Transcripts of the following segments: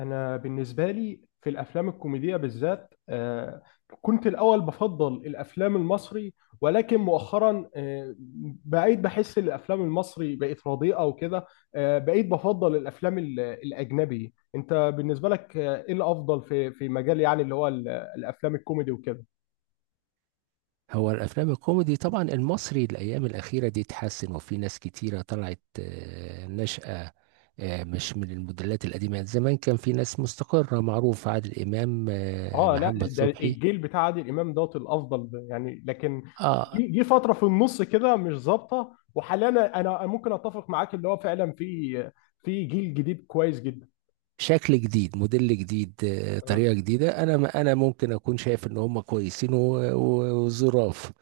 انا بالنسبه لي في الافلام الكوميديه بالذات كنت الاول بفضل الافلام المصري، ولكن مؤخرا بقيت بحس ان الافلام المصري بقت رديئه وكده. بقيت بفضل الافلام الاجنبي. انت بالنسبه لك ايه الافضل في مجال يعني اللي هو الافلام الكوميدي وكده؟ هو الافلام الكوميدي طبعا المصري الايام الاخيره دي اتحسن، وفي ناس كتيره طلعت ناشئه. مش من الموديلات القديمه، زمان كان في ناس مستقره معروف، عادل امام، اه، لا، محمد ده صبحي. الجيل بتاع عادل امام دوت الافضل، ده يعني لكن اه، جه فتره في النص كده مش ظابطه، وحاليا انا ممكن اتفق معاك اللي هو فعلا في جيل جديد كويس جدا. شكل جديد، موديل جديد، اه طريقه جديده. انا ما انا ممكن اكون شايف ان هم كويسين و- و- وظراف،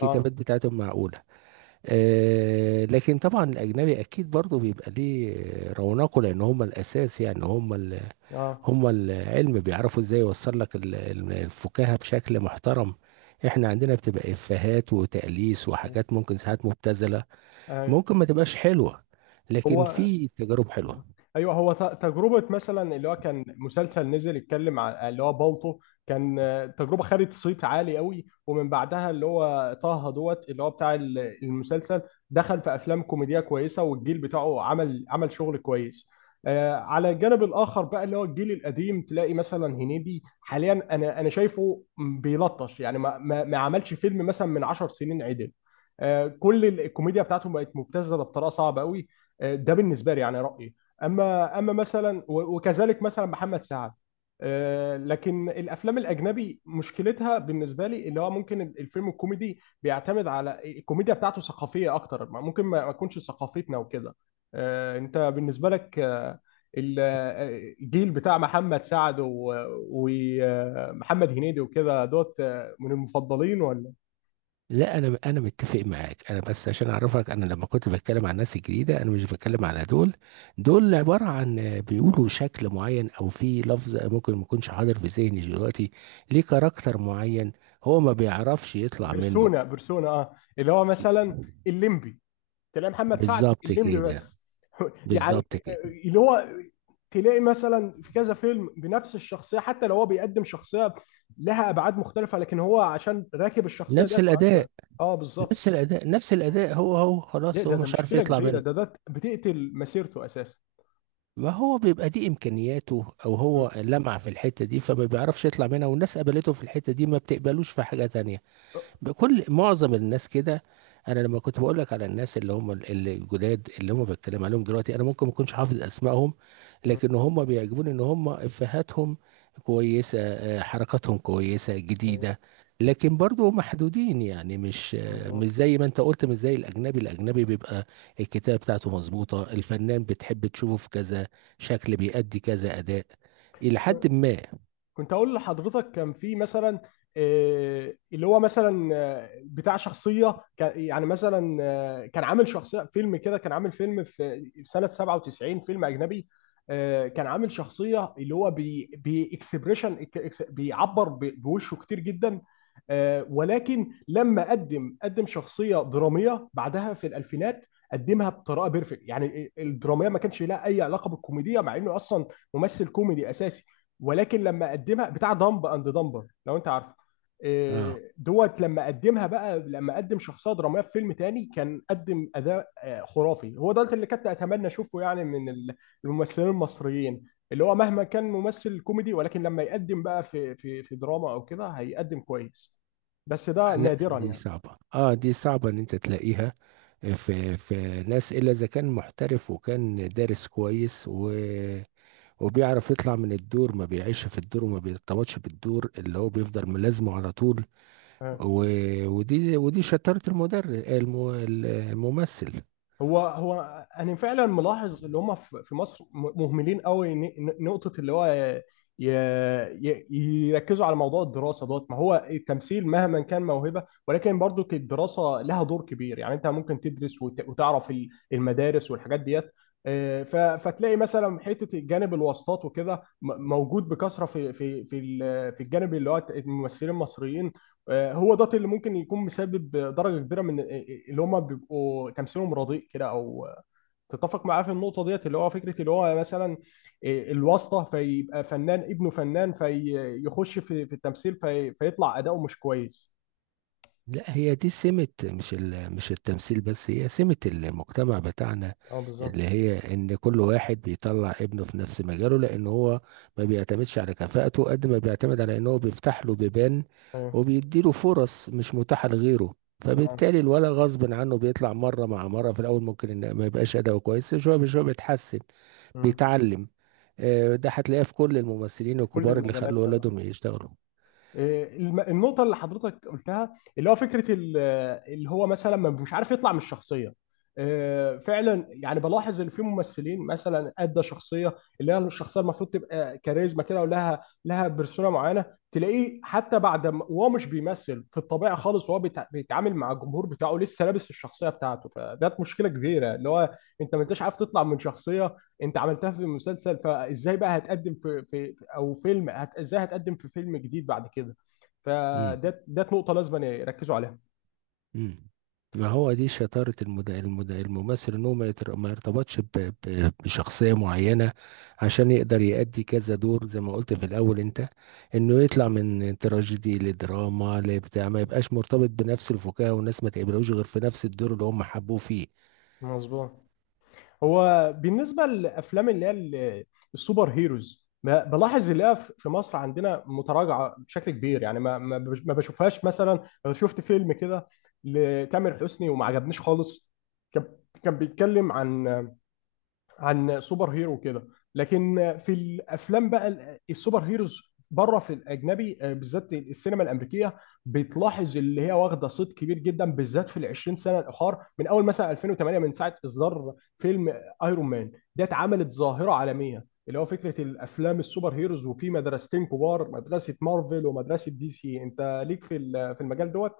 اه بتاعتهم معقوله. لكن طبعا الاجنبي اكيد برضه بيبقى ليه رونقه، لان هم الاساس. يعني هم اه هما العلم، بيعرفوا ازاي يوصل لك الفكاهة بشكل محترم. احنا عندنا بتبقى افيهات وتأليس وحاجات ممكن ساعات مبتذلة، ايوه، ممكن ما تبقاش حلوة، لكن هو في تجارب حلوة. تجربه مثلا اللي هو كان مسلسل نزل يتكلم عن اللي هو بالطو، كان تجربه خدت صيت عالي قوي، ومن بعدها اللي هو طه دوت اللي هو بتاع المسلسل، دخل في افلام كوميديه كويسه، والجيل بتاعه عمل شغل كويس. على الجانب الاخر بقى اللي هو الجيل القديم، تلاقي مثلا هنيدي حاليا، انا شايفه بيلطش يعني، ما عملش فيلم مثلا من 10 سنين عدل. كل الكوميديا بتاعته بقت مبتذله بطريقه صعبه قوي. ده بالنسبه لي يعني رايي. اما مثلا وكذلك مثلا محمد سعد. لكن الافلام الاجنبي مشكلتها بالنسبه لي اللي هو ممكن الفيلم الكوميدي بيعتمد على الكوميديا بتاعته ثقافيه اكتر، ممكن ما تكونش ثقافتنا وكده. انت بالنسبه لك الجيل بتاع محمد سعد ومحمد هنيدي وكده دوت، من المفضلين ولا؟ لا انا متفق معاك، انا بس عشان اعرفك، انا لما كنت بتكلم عن الناس الجديده انا مش بتكلم على دول. دول عباره عن بيقولوا شكل معين، او في لفظ ممكن ما يكونش حاضر في ذهني دلوقتي، ليه كاركتر معين هو ما بيعرفش يطلع منه. بيرسونا بيرسونا، اه، اللي هو مثلا الليمبي. تلاقي محمد سعد بالظبط الليمبي كده. بس يعني، بالظبط كده. اللي هو تلاقي مثلا في كذا فيلم بنفس الشخصيه، حتى لو هو بيقدم شخصيه لها ابعاد مختلفه، لكن هو عشان راكب الشخصيه نفس ديت ما عادش بقى. الاداء اه، بالظبط. نفس الاداء نفس الاداء، هو هو ده خلاص ده هو ده مش عارف مشكله يطلع كبيره، منه. ده بتقتل مسيرته اساسا. ما هو بيبقى دي امكانياته، او م- هو لمع في الحته دي فما بيعرفش يطلع منها، والناس قبلته في الحته دي ما بتقبلوش في حاجه تانية. بكل معظم الناس كده. انا لما كنت بقول لك على الناس اللي هم اللي الجداد اللي هم بتكلم عليهم دلوقتي، انا ممكن ما اكونش حافظ اسمائهم، م- لكن هم بيعجبوني ان هم افهاتهم كويسه، حركاتهم كويسه ايوه، جديده. لكن برضو محدودين، يعني مظبوط. مش زي ما انت قلت، مش زي الاجنبي. الاجنبي بيبقى الكتابه بتاعته مظبوطه، الفنان بتحب تشوفه في كذا شكل، بيأدي كذا اداء، الى حد ما. كنت اقول لحضرتك كان في مثلا اللي هو مثلا بتاع شخصيه كان يعني مثلا كان عامل شخصيه فيلم كده، كان عامل فيلم في سنه 97، فيلم اجنبي. كان عامل شخصيه اللي هو بي باكسبريشن، بيعبر بوشه كتير جدا. ولكن لما قدم شخصيه دراميه بعدها في الالفينات، قدمها بطريقه بيرفكت يعني. الدراميه ما كانش لها اي علاقه بالكوميديا، مع انه اصلا ممثل كوميدي اساسي. ولكن لما اقدمها بتاع دمب اند دمبر لو انت عارفه، اه إيه، دوت. لما قدمها بقى، لما قدم شخصيه دراميه في فيلم تاني، كان قدم اداء خرافي. هو ده اللي كنت اتمنى اشوفه يعني من الممثلين المصريين، اللي هو مهما كان ممثل كوميدي، ولكن لما يقدم بقى في في دراما او كده هيقدم كويس. بس ده لا، نادرا دي يعني. صعبة. اه دي صعبة ان انت تلاقيها في في ناس، الا اذا كان محترف وكان دارس كويس و وبيعرف يطلع من الدور، ما بيعيش في الدور وما بيرتبطش بالدور اللي هو بيفضل ملازمه على طول. آه. و... ودي شطارة الممثل. هو انا فعلا ملاحظ اللي هم في مصر مهملين قوي نقطه اللي هو ي- يركزوا على موضوع الدراسه دوت. ما هو التمثيل مهما كان موهبه، ولكن برضو الدراسه لها دور كبير يعني. انت ممكن تدرس وتعرف المدارس والحاجات ديت. فتلاقي مثلا حته جانب الواسطات وكده موجود بكثره في في في الجانب اللي هو الممثلين المصريين. هو ده اللي ممكن يكون مسبب درجه كبيره من اللي هم بيبقوا تمثيلهم رديء كده. او تتفق معاه في النقطه ديت اللي هو فكره اللي هو مثلا الواسطه، فيبقى فنان ابنه فنان فيخش في التمثيل، في فيطلع اداؤه مش كويس. لا، هي دي سمة مش مش التمثيل بس، هي سمة المجتمع بتاعنا، اه، اللي بالظبط. هي ان كل واحد بيطلع ابنه في نفس مجاله، لان هو ما بيعتمدش على كفاءته قد ما بيعتمد على ان هو بيفتح له بيبان ايوه، وبيديله فرص مش متاحة لغيره. تمام. فبالتالي الولد غصب عنه بيطلع مرة مع مرة، في الاول ممكن ان ما يبقاش اداؤه كويس، شوية بشوية بيتحسن، مم. بيتعلم. ده هتلاقيه في كل الممثلين في كل الكبار اللي المجالات خلوا كمان. ولادهم يشتغلوا. النقطة اللي حضرتك قلتها اللي هو فكرة اللي هو مثلا مش عارف يطلع من الشخصية. فعلا يعني بلاحظ ان في ممثلين مثلا ادى شخصية اللي هي الشخصية المفروض تبقى كاريزما كده، لها بيرسونا معينة، تلاقيه حتى بعد ما وهو مش بيمثل في الطبيعة خالص وهو بيتعامل مع الجمهور بتاعه لسه لابس الشخصية بتاعته. فده مشكلة كبيرة اللي هو انت ما انتش عارف تطلع من شخصية انت عملتها في مسلسل. فازاي بقى هتقدم في او فيلم ازاي هتقدم في فيلم جديد بعد كده؟ ده نقطة لازم يركزوا عليها. مم. ما هو دي شطارة الممثل، ان هو ما يرتبطش بشخصية معينة، عشان يقدر يأدي كذا دور زي ما قلت في الأول انت، انه يطلع من تراجيدي لدراما لبتاع، ما يبقاش مرتبط بنفس الفكاهة والناس ما تقبلوش غير في نفس الدور اللي هم حبوه فيه. مظبوط. هو بالنسبة للأفلام اللي هي السوبر هيروز بلاحظ اللي هي في مصر عندنا متراجعة بشكل كبير يعني. ما ما ما بشوفهاش. مثلا أنا شفت فيلم كده لتامر حسني وما عجبنيش خالص. كان كان بيتكلم عن سوبر هيرو كده. لكن في الافلام بقى السوبر هيروز بره في الاجنبي، بالذات السينما الامريكيه، بتلاحظ اللي هي واخده صيت كبير جدا، بالذات في ال 20 سنه الاخر، من اول مثلا 2008، من ساعه اصدار فيلم ايرون مان. ده اتعملت ظاهره عالميه اللي هو فكره الافلام السوبر هيروز، وفي مدرستين كبار، مدرسه مارفل ومدرسه دي سي. انت ليك في في المجال دوت؟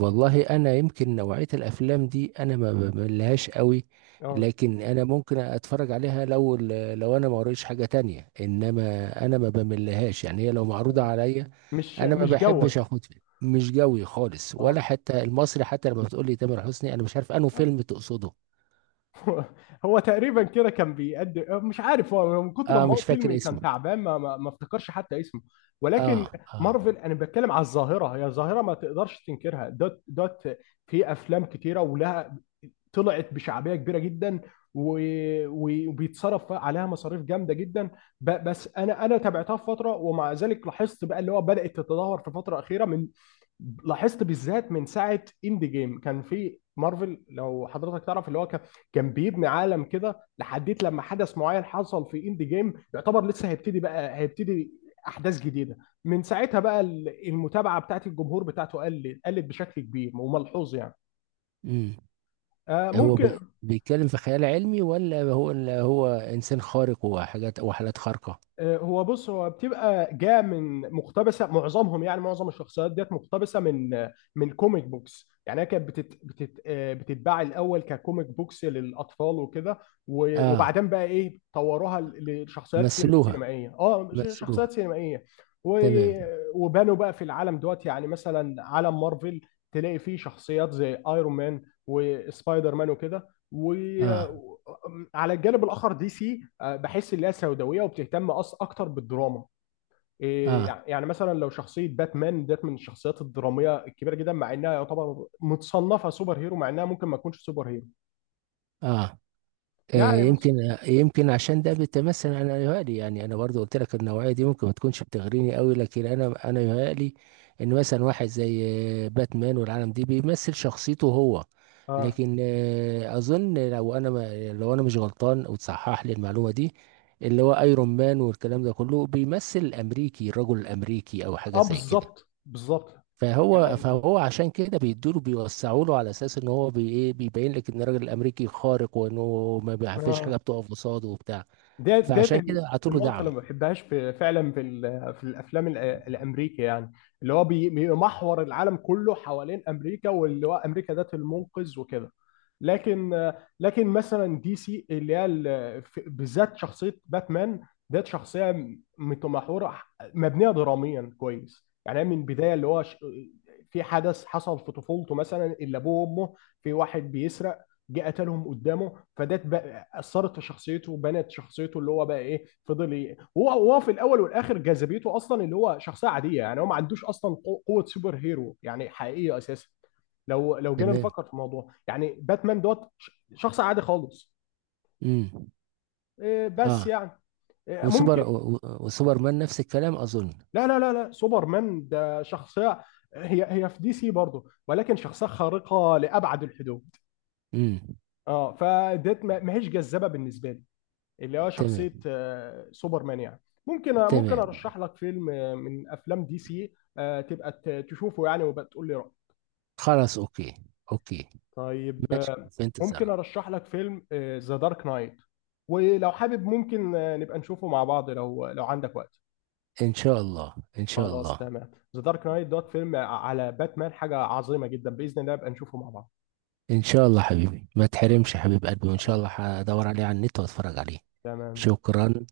والله انا يمكن نوعية الافلام دي انا ما بملهاش قوي، اه. لكن انا ممكن اتفرج عليها لو انا ما قريتش حاجة تانية، انما انا ما بملهاش يعني، هي لو معروضة آه. عليا. انا ما مش بحبش جوك. اخد فيلم مش جوي خالص، اه. ولا حتى المصري، حتى لما بتقول لي تامر حسني انا مش عارف انه فيلم تقصده. هو هو تقريبا كده كان بيقدم. مش عارف هو من كتر ما اه هو مش فيلم فاكر كان اسمه. تعبان ما افتكرش حتى اسمه. اه. ولكن اه. مارفل، انا بتكلم على الظاهره. هي ظاهره ما تقدرش تنكرها دوت دوت. في افلام كتيره، ولها طلعت بشعبيه كبيره جدا، وبيتصرف عليها مصاريف جامده جدا. بس انا تابعتها في فتره، ومع ذلك لاحظت بقى اللي هو بدات تتدهور في فتره اخيره من. لاحظت بالذات من ساعه اند جيم كان في مارفل، لو حضرتك تعرف اللي هو، كان بيبني عالم كده لحديت لما حدث معين حصل في اند جيم، يعتبر لسه هيبتدي بقى، هيبتدي احداث جديده. من ساعتها بقى المتابعه بتاعت الجمهور بتاعته قلت بشكل كبير وملحوظ يعني. امم هو ممكن بيتكلم في خيال علمي، ولا هو انسان خارق وحاجات وحالات خارقة؟ هو بص، هو بتبقى جاء من مقتبسه معظمهم يعني. معظم الشخصيات ديت مقتبسه من كوميك بوكس. يعني هي كانت بتت بتت بتتباع الاول ككوميك بوكس للاطفال وكده، اه، وبعدين بقى ايه طوروها لشخصيات مثلوها. سينمائيه. اه، مثلوها. شخصيات سينمائيه و- تمام. وبانوا بقى في العالم دوت. يعني مثلا عالم مارفل تلاقي فيه شخصيات زي ايرون مان وسبايدر مان وكده. اه. وعلى الجانب الاخر دي سي، بحس ان هي سوداويه وبتهتم أص اكتر بالدراما. إيه، اه. يعني مثلا لو شخصيه باتمان ديت من الشخصيات الدراميه الكبيره جدا، مع انها يعتبر متصنفه سوبر هيرو، مع انها ممكن ما تكونش سوبر هيرو. اه. يعني مثلا، يمكن يمكن عشان ده بيتمثل، انا يهيألي يعني، انا برضو قلت لك النوعيه دي ممكن ما تكونش بتغريني قوي، لكن انا يهيألي ان مثلا واحد زي باتمان والعالم دي بيمثل شخصيته هو. اه، لكن اظن، لو انا مش غلطان وتصحح لي المعلومه دي، اللي هو ايرون مان والكلام ده كله بيمثل الامريكي، الرجل الامريكي او حاجه اه، زي كده. بالظبط، بالظبط. يعني فهو انت، فهو عشان كده بيدوله، بيوسعوا له على اساس ان هو بي ايه بيبين لك ان الراجل الامريكي خارق، وانه ما بي- فيش حاجه اه، بتقف قصاده وبتاع، ديت فعشان كده عطوا له النقطة اللي دعم. ما بحبهاش في فعلا في في الأفلام الأمريكي، يعني اللي هو بيمحور العالم كله حوالين أمريكا، واللي هو أمريكا ذات المنقذ وكده. لكن مثلا دي سي اللي هي بالذات شخصية باتمان، ديت شخصية متمحورة مبنية دراميا كويس. يعني هي من البداية اللي هو في حدث حصل في طفولته مثلا، اللي أبوه وأمه في واحد بيسرق جه قتلهم قدامه، فده اثرت في شخصيته وبنت شخصيته اللي هو بقى. ايه فضل ايه؟ هو في الاول والاخر جاذبيته اصلا اللي هو شخصيه عاديه يعني، هو ما عندوش اصلا قوه سوبر هيرو يعني حقيقيه اساسا. لو جينا تمام. نفكر في الموضوع يعني، باتمان دوت شخص عادي خالص. امم إيه، اه. بس يعني. إيه، وسوبر ممكن. و- و- وسوبرمان نفس الكلام اظن. لا، لا، لا، لا، سوبرمان ده شخصيه هي هي في دي سي برضه، ولكن شخصيه خارقه لابعد الحدود. امم. اه، فديت ما هيش جذابه بالنسبه لي، اللي هو تمام. شخصية سوبرمان يعني. ممكن تمام. ارشح لك فيلم من افلام دي سي، تبقى تشوفه يعني وبقى تقول لي رأيك. خلاص. اوكي. اوكي. طيب، ماشي، في ممكن انتظارك. ارشح لك فيلم، ذا دارك نايت. ولو حابب ممكن نبقى نشوفه مع بعض، لو عندك وقت. ان شاء الله، ان شاء خلاص، الله. تمام. ذا دارك نايت دوت فيلم على باتمان، حاجة عظيمة جدا. بإذن الله نبقى نشوفه مع بعض. ان شاء الله حبيبي، ما تحرمش يا حبيب قلبي، وان شاء الله خلاص، هدور عليه على النت واتفرج عليه. تمام. شكرا.